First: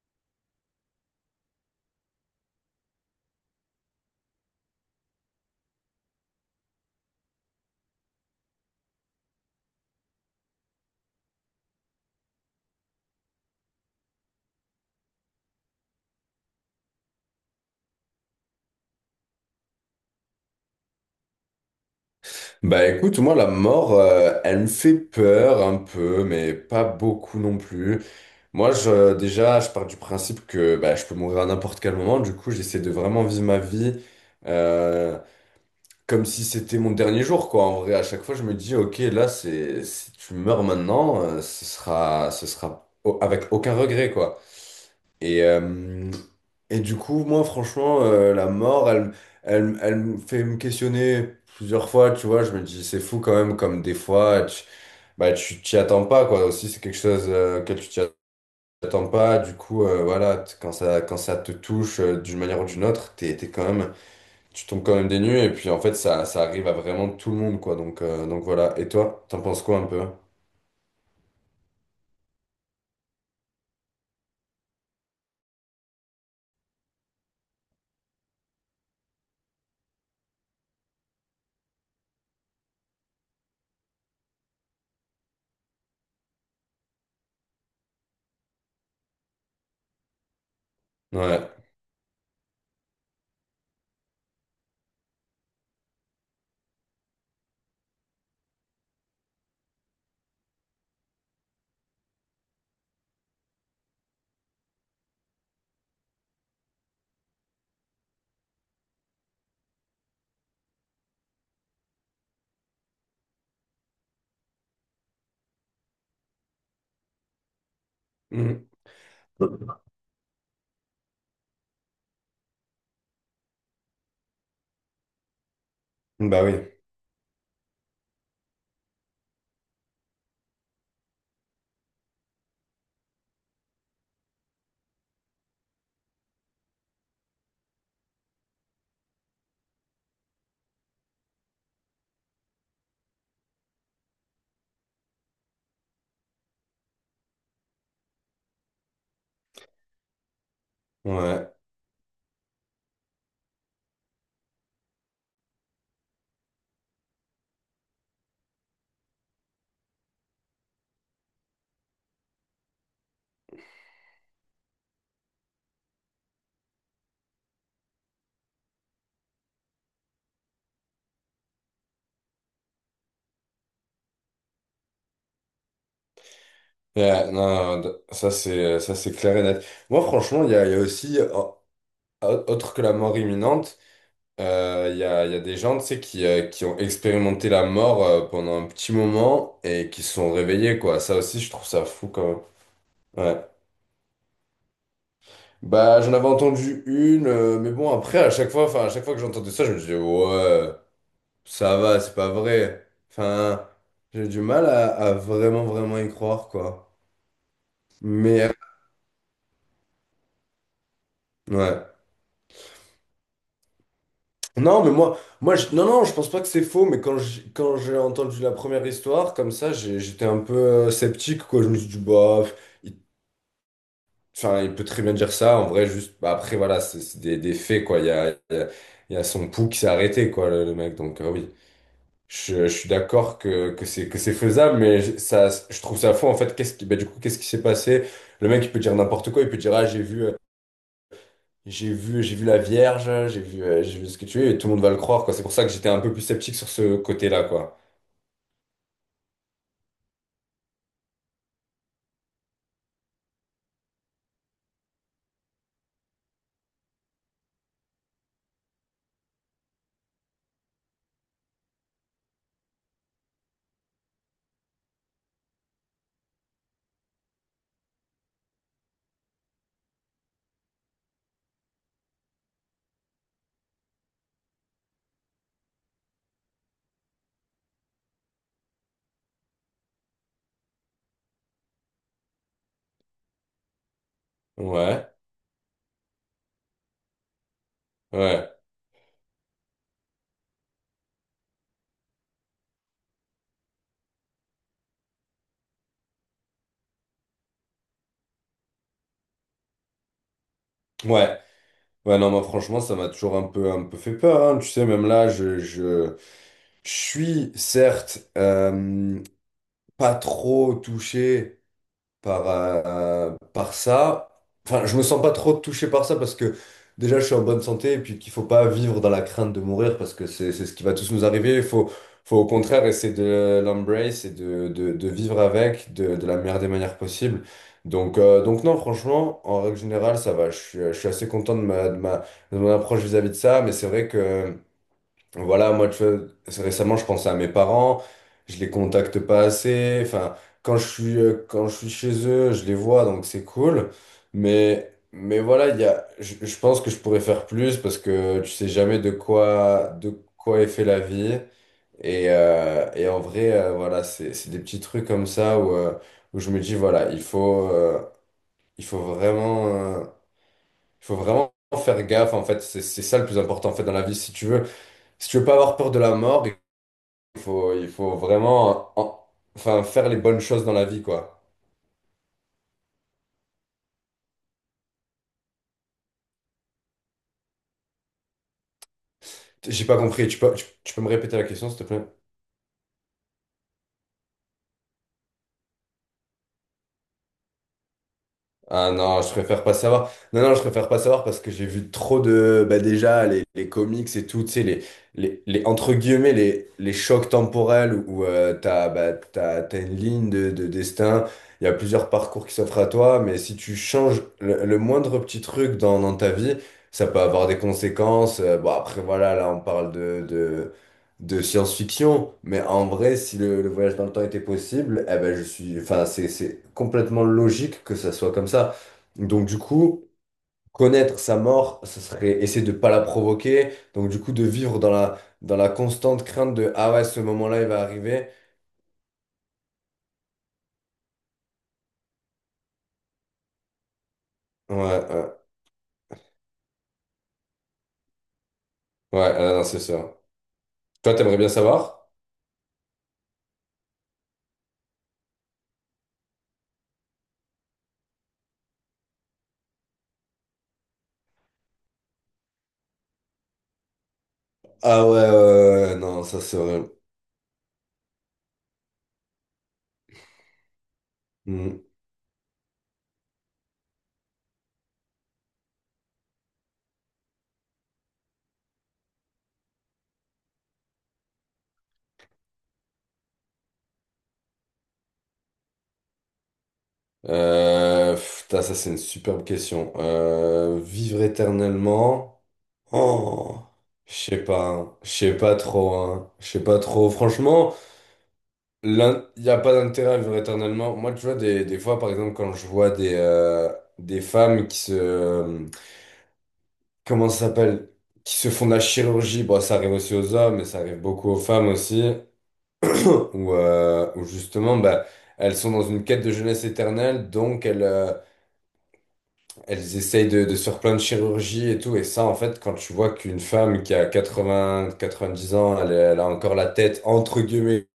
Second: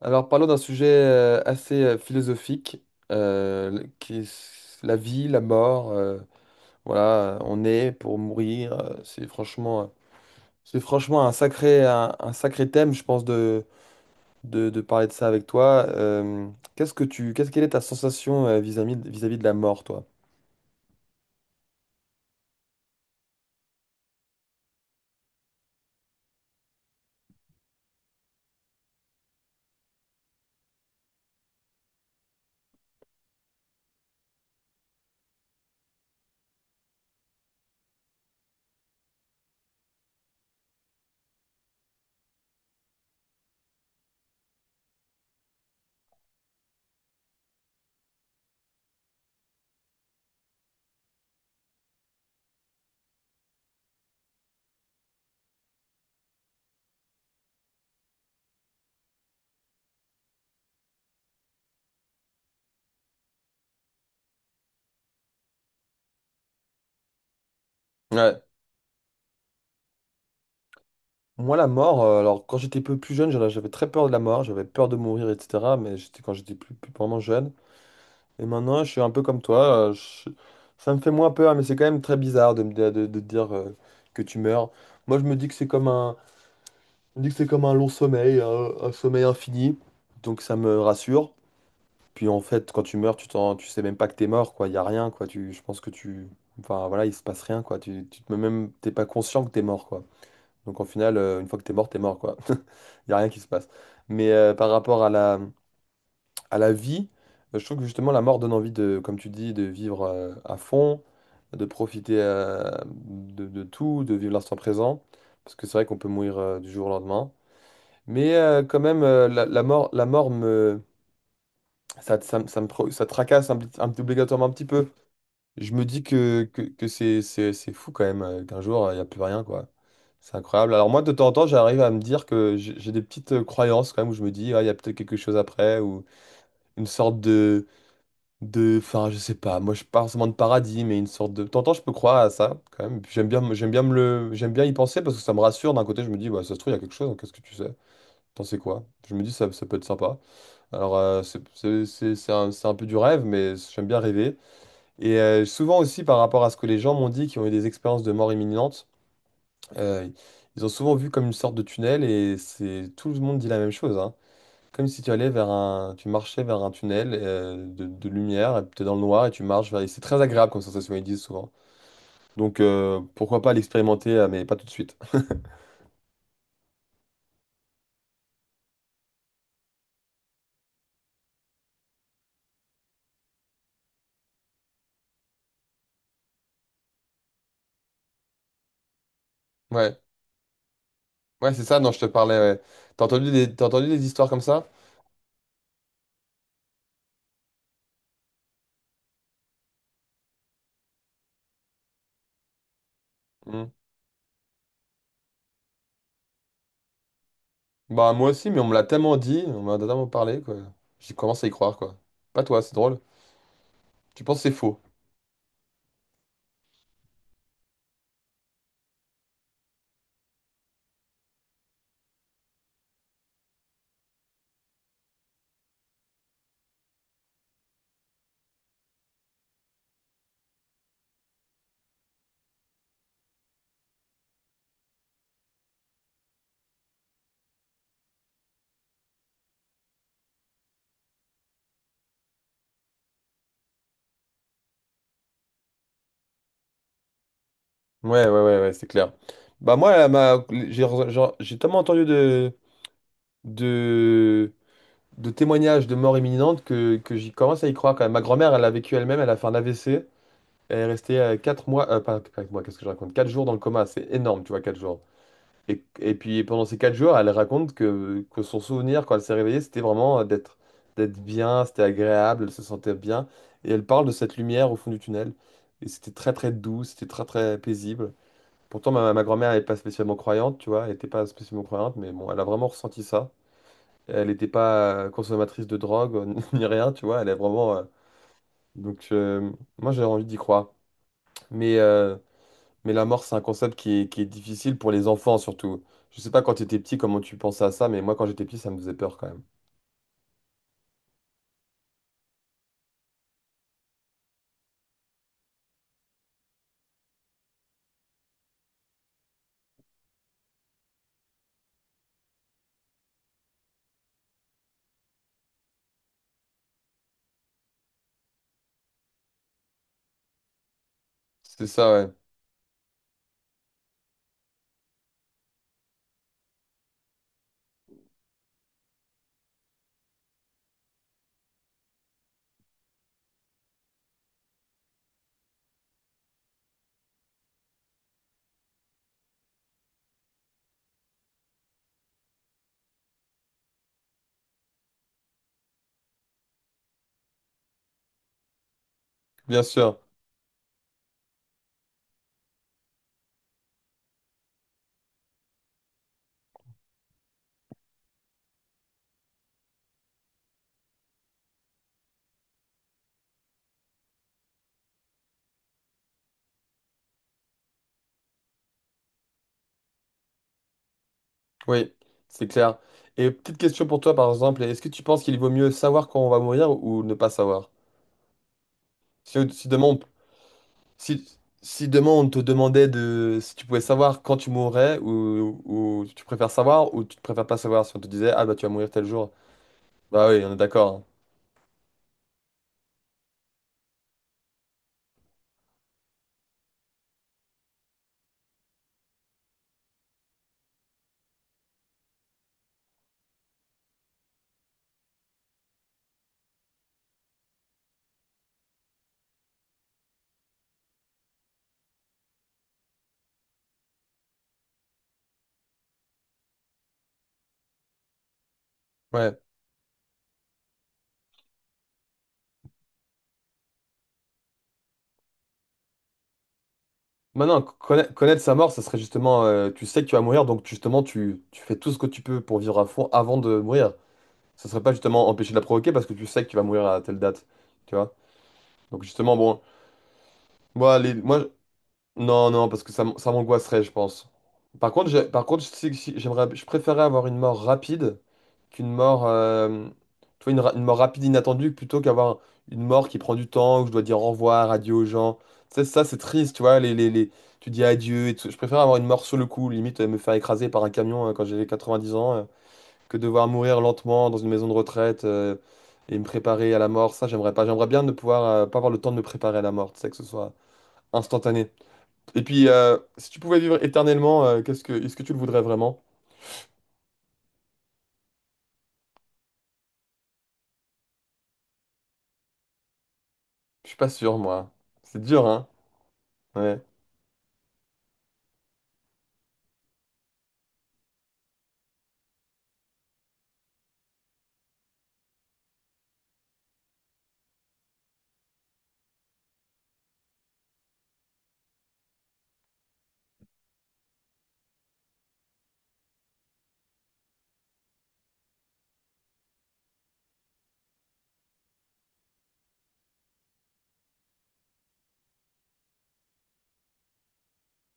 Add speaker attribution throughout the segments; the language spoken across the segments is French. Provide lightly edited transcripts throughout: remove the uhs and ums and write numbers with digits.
Speaker 1: Alors parlons d'un sujet assez philosophique, qui est la vie, la mort. Voilà, on est pour mourir. C'est franchement, c'est franchement un sacré, un sacré thème, je pense, de parler de ça avec toi. Qu'est-ce quelle est ta sensation vis-à-vis, vis-à-vis de la mort, toi?
Speaker 2: Bah écoute, moi la mort, elle me fait peur un peu, mais pas beaucoup non plus. Moi, déjà, je pars du principe que bah, je peux mourir à n'importe quel moment, du coup, j'essaie de vraiment vivre ma vie euh, comme si c'était mon dernier jour, quoi. En vrai, à chaque fois, je me dis, ok, là, si tu meurs maintenant, ce sera avec aucun regret, quoi. Et, euh, et du coup, moi, franchement, la mort, elle me fait me questionner plusieurs fois, tu vois. Je me dis, c'est fou quand même, comme des fois, bah, tu t'y attends pas, quoi. Aussi, c'est quelque chose que tu t'y attends pas. Du coup, voilà, quand ça te touche d'une manière ou d'une autre, t'es quand même, tu tombes quand même des nues. Et puis, en fait, ça arrive à vraiment tout le monde, quoi. Donc, euh,
Speaker 1: Ouais.
Speaker 2: donc voilà. Et toi, t'en penses quoi un peu?
Speaker 1: Moi, la mort, alors quand j'étais peu plus jeune, j'avais très peur de la mort, j'avais peur de mourir, etc. Mais j'étais, quand j'étais plus vraiment jeune. Et maintenant, je suis un peu comme toi. Ça me fait moins peur, mais c'est quand même très bizarre de dire que tu meurs. Moi, je me dis que c'est comme un long sommeil, un sommeil infini. Donc ça me rassure.
Speaker 2: Ouais.
Speaker 1: Puis en fait, quand tu meurs, tu sais même pas que t'es mort, quoi. Il y a rien, quoi. Tu, je pense que tu, enfin voilà, il se passe rien, quoi. Même, t'es pas conscient que t'es mort, quoi. Donc au final, une fois que t'es mort, quoi. Il y a rien qui se passe. Mais par rapport à la vie, je trouve que justement la mort donne envie de, comme tu dis, de vivre à fond, de profiter de tout, de vivre l'instant présent, parce que c'est vrai qu'on peut mourir du jour au lendemain. Mais
Speaker 2: Mhm.
Speaker 1: quand même, la mort me, ça, me- ça tracasse obligatoirement un petit peu. Je me dis
Speaker 2: Bah oui.
Speaker 1: que c'est fou quand même, qu'un jour, il n'y a plus rien, quoi. C'est incroyable. Alors moi, de temps en temps, j'arrive à me dire que j'ai des petites croyances quand même, où je me dis, ah, il y a peut-être quelque chose après, ou une sorte de, enfin, je sais pas, moi je parle pas forcément de paradis, mais une sorte de. T'entends, je peux croire à ça, quand même. Puis j'aime bien y penser parce que ça me rassure. D'un côté, je me dis, ouais, ça se trouve, il y a quelque chose, hein, qu'est-ce que tu sais? T'en sais quoi? Je me dis, ça peut être sympa. Alors,
Speaker 2: Ouais.
Speaker 1: c'est un peu du rêve, mais j'aime bien rêver. Et souvent aussi, par rapport à ce que les gens m'ont dit, qui ont eu des expériences de mort imminente, euh, ils ont souvent vu comme une sorte de tunnel et c'est tout le monde dit la même chose, hein. Comme si tu marchais vers un tunnel de lumière, tu es dans le noir et tu marches vers. Et c'est très agréable comme sensation, ils disent souvent. Donc pourquoi pas l'expérimenter, mais pas tout de suite.
Speaker 2: Ouais, non, non, ça c'est clair et net. Moi franchement, il y a aussi autre que la mort imminente, il y a des gens tu sais qui ont expérimenté la mort pendant un petit moment et
Speaker 1: Ouais,
Speaker 2: qui se sont réveillés quoi. Ça aussi je
Speaker 1: ouais, c'est
Speaker 2: trouve
Speaker 1: ça.
Speaker 2: ça
Speaker 1: Non, je te
Speaker 2: fou quand
Speaker 1: parlais.
Speaker 2: même.
Speaker 1: Ouais.
Speaker 2: Ouais.
Speaker 1: T'as entendu des histoires comme ça?
Speaker 2: Bah j'en avais entendu une, mais bon après à chaque fois, enfin à chaque fois que j'entendais ça, je me disais ouais ça va, c'est pas vrai.
Speaker 1: Hmm.
Speaker 2: Enfin j'ai du mal à vraiment vraiment y croire quoi.
Speaker 1: Bah moi
Speaker 2: Mais
Speaker 1: aussi, mais on me l'a tellement dit, on m'a tellement parlé, quoi. J'y commence à y croire,
Speaker 2: ouais.
Speaker 1: quoi. Pas toi, c'est drôle. Tu penses que c'est faux?
Speaker 2: Non, mais moi non, non, je pense pas que c'est faux, mais quand j'ai entendu la première histoire, comme ça, j'étais un peu sceptique, quoi. Je me suis dit, bah, pff, il, enfin, il peut très bien dire ça, en vrai, juste, bah, après, voilà, c'est des, faits, quoi. Il y a, il y a, il y a son pouls qui s'est arrêté, quoi, le mec, donc, oui. Je suis d'accord que c'est faisable, mais ça, je trouve ça faux, en fait. Qu'est-ce qui, bah, du coup, qu'est-ce qui s'est passé? Le mec, il peut dire n'importe quoi, il peut dire, ah, j'ai vu la Vierge, j'ai vu ce que tu es, et tout le monde va le croire, quoi. C'est pour ça que j'étais un peu plus sceptique sur ce côté-là, quoi.
Speaker 1: Ouais, ouais, ouais, ouais, c'est clair. Bah moi, j'ai tellement entendu de de témoignages de mort imminente que j'y commence à y croire quand même. Ma grand-mère, elle a vécu elle-même, elle a fait un AVC, et elle est restée quatre mois, pas quatre mois, qu'est-ce que je raconte? Quatre jours dans le coma, c'est énorme, tu vois, 4 jours. Et puis pendant ces 4 jours, elle raconte que son souvenir, quand elle s'est réveillée, c'était vraiment d'être bien, c'était agréable, elle se sentait bien. Et elle parle de cette lumière au fond du tunnel. Et c'était très très doux, c'était très très paisible. Pourtant, ma grand-mère n'est pas spécialement croyante, tu vois, elle n'était pas spécialement croyante, mais bon, elle a vraiment ressenti ça. Elle n'était pas
Speaker 2: Ouais,
Speaker 1: consommatrice de drogue ni rien, tu vois. Elle est vraiment.
Speaker 2: ouais,
Speaker 1: Donc, moi, j'ai envie d'y croire. Mais, euh, mais la mort, c'est un concept qui est difficile pour les enfants, surtout. Je sais pas quand tu étais petit comment tu pensais à ça, mais moi, quand j'étais petit, ça me faisait peur quand même.
Speaker 2: ouais. Ouais, non, moi, franchement, ça m'a toujours un peu fait peur, hein. Tu sais, même là, je suis, certes, pas trop touché par ça. Enfin, je me sens pas trop touché par ça parce que déjà je suis en bonne santé et puis qu'il faut pas vivre dans la crainte de mourir parce que c'est ce qui va tous nous arriver. Il
Speaker 1: C'est
Speaker 2: faut,
Speaker 1: ça, ouais.
Speaker 2: faut au contraire essayer de l'embrace et de, vivre avec de la meilleure des manières possibles. Donc non, franchement, en règle générale, ça va. Je suis assez content de mon approche vis-à-vis de ça, mais c'est vrai que. Voilà, moi, tu vois, récemment, je pensais à mes parents, je les contacte pas assez. Enfin, quand je suis chez eux, je les vois, donc c'est cool. Mais, voilà, je pense que je pourrais faire plus parce que tu sais jamais de
Speaker 1: Bien
Speaker 2: quoi,
Speaker 1: sûr.
Speaker 2: de quoi est fait la vie. Et en vrai, voilà, c'est des petits trucs comme ça où je me dis, voilà, il faut vraiment, euh, il faut vraiment faire gaffe, en fait. C'est ça le plus important, en fait, dans la vie. Si tu veux pas avoir peur de la mort, il faut vraiment enfin, faire les bonnes choses dans la vie, quoi.
Speaker 1: Oui, c'est clair. Et petite question pour toi, par exemple, est-ce que tu penses qu'il vaut mieux savoir quand on va mourir ou ne pas savoir? Si, si
Speaker 2: J'ai
Speaker 1: demain
Speaker 2: pas
Speaker 1: on
Speaker 2: compris. Tu peux me
Speaker 1: Si,
Speaker 2: répéter la question, s'il te
Speaker 1: si
Speaker 2: plaît?
Speaker 1: demain on te demandait de si tu pouvais savoir quand tu mourrais ou tu préfères savoir ou tu préfères pas savoir, si on te disait, ah bah tu vas mourir
Speaker 2: Ah
Speaker 1: tel
Speaker 2: non,
Speaker 1: jour,
Speaker 2: je préfère pas savoir.
Speaker 1: bah
Speaker 2: Non,
Speaker 1: oui, on
Speaker 2: non,
Speaker 1: est
Speaker 2: je préfère pas
Speaker 1: d'accord.
Speaker 2: savoir parce que j'ai vu trop de. Bah déjà, les comics et tout, tu sais, entre guillemets, les chocs temporels où t'as une ligne de destin, il y a plusieurs parcours qui s'offrent à toi, mais si tu changes le moindre petit truc dans ta vie, ça peut avoir des conséquences. Bon, après, voilà, là, on parle de, de science-fiction, mais en vrai, si le voyage dans le temps était possible, eh ben enfin c'est complètement logique que ça soit comme ça.
Speaker 1: Hein. Ouais.
Speaker 2: Donc du coup, connaître sa mort, ce serait essayer de pas la provoquer. Donc du coup, de vivre dans la constante crainte de ah ouais, ce moment-là,
Speaker 1: Maintenant,
Speaker 2: il va arriver.
Speaker 1: connaître sa mort, ça serait justement tu sais que tu vas mourir donc justement tu fais tout ce que tu peux pour vivre à fond avant de mourir. Ça
Speaker 2: Ouais,
Speaker 1: serait pas
Speaker 2: ouais,
Speaker 1: justement empêcher de la provoquer parce que tu sais que tu vas mourir à telle date, tu vois. Donc
Speaker 2: ouais,
Speaker 1: justement bon,
Speaker 2: non, c'est ça.
Speaker 1: moi
Speaker 2: Toi,
Speaker 1: les
Speaker 2: t'aimerais
Speaker 1: moi
Speaker 2: bien savoir?
Speaker 1: Non, non, parce que ça m'angoisserait, je pense. Par contre, je sais que je préférerais avoir une mort rapide qu'une mort, tu vois, une mort rapide inattendue plutôt qu'avoir une mort qui prend du temps où je dois dire au revoir, adieu aux
Speaker 2: Ah ouais, ouais,
Speaker 1: gens.
Speaker 2: ouais,
Speaker 1: Tu sais,
Speaker 2: ouais,
Speaker 1: ça, c'est
Speaker 2: non, ça
Speaker 1: triste,
Speaker 2: c'est
Speaker 1: tu vois.
Speaker 2: vrai.
Speaker 1: Tu dis adieu et tout. Je préfère avoir une mort sur le coup, limite me faire écraser par un camion quand j'ai
Speaker 2: Hmm.
Speaker 1: 90 ans, que devoir mourir lentement dans une maison de retraite, et me préparer à la mort. Ça, j'aimerais pas. J'aimerais bien ne pouvoir pas avoir le temps de me préparer à la mort, tu sais, que ce soit instantané. Et puis, si tu pouvais vivre éternellement, est-ce que tu le voudrais vraiment?
Speaker 2: Pff, putain, ça c'est une superbe question. Vivre éternellement. Oh,
Speaker 1: Je suis pas
Speaker 2: je
Speaker 1: sûr,
Speaker 2: sais pas,
Speaker 1: moi.
Speaker 2: hein. Je
Speaker 1: C'est
Speaker 2: sais
Speaker 1: dur,
Speaker 2: pas
Speaker 1: hein?
Speaker 2: trop, hein. Je sais pas
Speaker 1: Ouais.
Speaker 2: trop. Franchement, il n'y a pas d'intérêt à vivre éternellement. Moi, tu vois, des fois, par exemple, quand je vois des femmes. Comment ça s'appelle? Qui se font de la chirurgie. Bon, ça arrive aussi aux hommes, mais ça arrive beaucoup aux femmes aussi. Où justement, bah, elles sont dans une quête de jeunesse éternelle, donc Elles essayent de se faire plein de chirurgies et tout. Et ça, en fait, quand tu vois qu'une femme qui a quatre-vingt-dix ans, elle a encore la tête, entre guillemets,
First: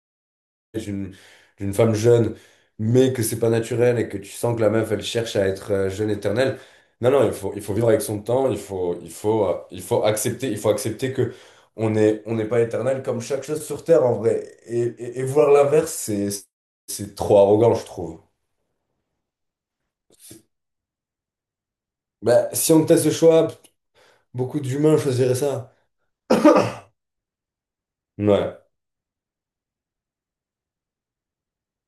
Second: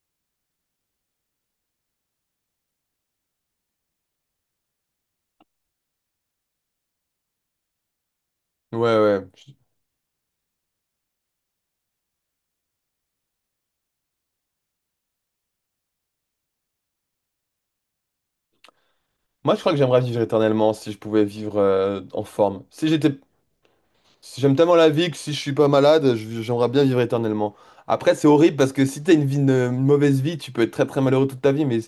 Speaker 2: d'une, d'une femme jeune, mais que c'est pas naturel et que tu sens que la meuf, elle cherche à être jeune éternelle. Non, non, il faut vivre avec son temps. Il
Speaker 1: Ouais,
Speaker 2: faut, il
Speaker 1: ouais.
Speaker 2: faut, euh, il faut accepter, il faut accepter, que on n'est pas éternel comme chaque chose sur Terre, en vrai. Et voir l'inverse, c'est trop arrogant, je trouve.
Speaker 1: Moi, je crois que j'aimerais vivre éternellement si je pouvais vivre en
Speaker 2: Bah,
Speaker 1: forme.
Speaker 2: si on me laisse le choix,
Speaker 1: Si j'aime
Speaker 2: beaucoup
Speaker 1: tellement la
Speaker 2: d'humains
Speaker 1: vie que si
Speaker 2: choisiraient
Speaker 1: je suis pas
Speaker 2: ça.
Speaker 1: malade, j'aimerais bien vivre éternellement. Après, c'est horrible
Speaker 2: Ouais,
Speaker 1: parce que si t'as une vie, une mauvaise vie, tu peux être très très malheureux toute ta vie. Mais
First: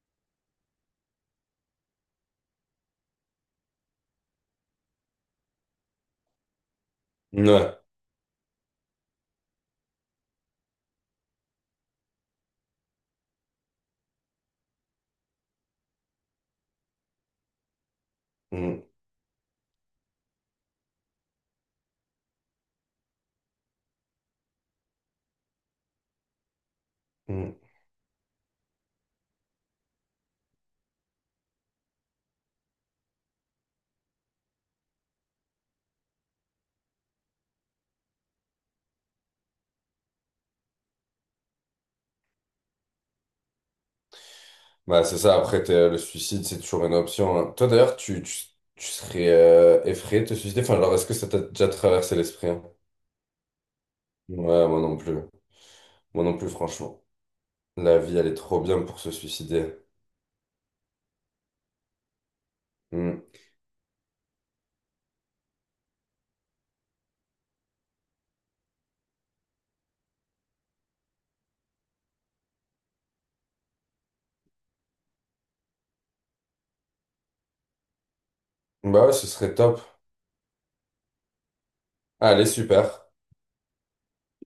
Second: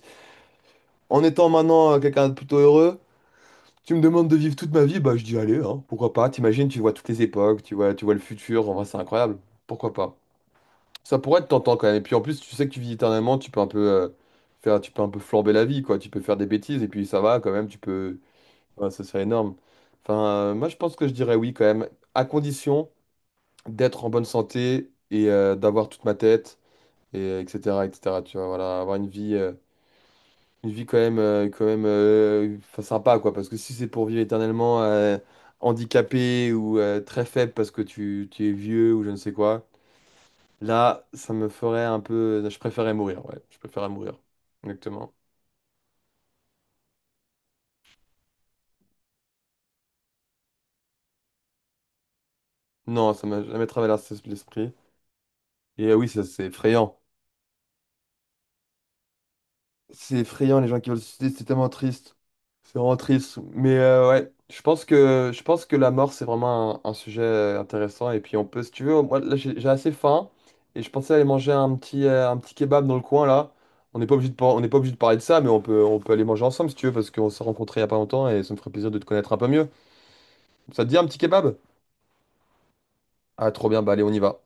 Speaker 1: en étant maintenant quelqu'un de plutôt heureux, tu me demandes de vivre toute ma vie, bah je dis allez, hein, pourquoi pas? T'imagines, tu vois toutes les époques,
Speaker 2: ouais.
Speaker 1: tu vois le futur, en vrai, c'est incroyable. Pourquoi pas? Ça pourrait être tentant quand même. Et puis en plus, tu sais que tu vis éternellement, tu peux un peu flamber la vie, quoi. Tu peux faire des bêtises et puis ça va quand même.
Speaker 2: Mm,
Speaker 1: Ouais, ça serait énorme. Enfin, moi je pense que je dirais oui quand même, à condition d'être en bonne santé et d'avoir toute ma tête et
Speaker 2: mm.
Speaker 1: etc. etc. Tu vois, voilà, avoir une vie, quand même, enfin, sympa, quoi. Parce que si c'est pour vivre éternellement handicapé ou très faible parce que tu es vieux ou je ne sais quoi. Là, ça me ferait un peu. Je préférais mourir, ouais. Je préférais mourir.
Speaker 2: Bah,
Speaker 1: Exactement.
Speaker 2: c'est ça, après, le suicide, c'est toujours une option. Hein. Toi, d'ailleurs, tu serais effrayé de te suicider. Enfin, genre, est-ce que ça t'a déjà traversé l'esprit? Hein?
Speaker 1: Non, ça m'a jamais traversé
Speaker 2: Ouais,
Speaker 1: l'esprit.
Speaker 2: moi non plus.
Speaker 1: Et oui, ça,
Speaker 2: Moi non
Speaker 1: c'est
Speaker 2: plus,
Speaker 1: effrayant.
Speaker 2: franchement. La vie, elle est trop bien pour se suicider.
Speaker 1: C'est effrayant, les gens qui veulent se suicider, c'est tellement triste. C'est vraiment
Speaker 2: Mm.
Speaker 1: triste. Mais ouais, je pense que la mort, c'est vraiment un sujet intéressant. Et puis, on peut, si tu veux, moi, là, j'ai assez faim. Et je pensais aller manger un petit kebab dans le coin, là. On n'est pas obligé de parler de ça, mais on peut aller manger ensemble, si tu veux, parce qu'on s'est rencontrés il y a pas longtemps et ça me ferait plaisir de te
Speaker 2: Bah ouais, ce
Speaker 1: connaître un peu
Speaker 2: serait
Speaker 1: mieux.
Speaker 2: top.
Speaker 1: Ça te dit un petit kebab?
Speaker 2: Allez, super.
Speaker 1: Ah, trop bien, bah allez, on y va.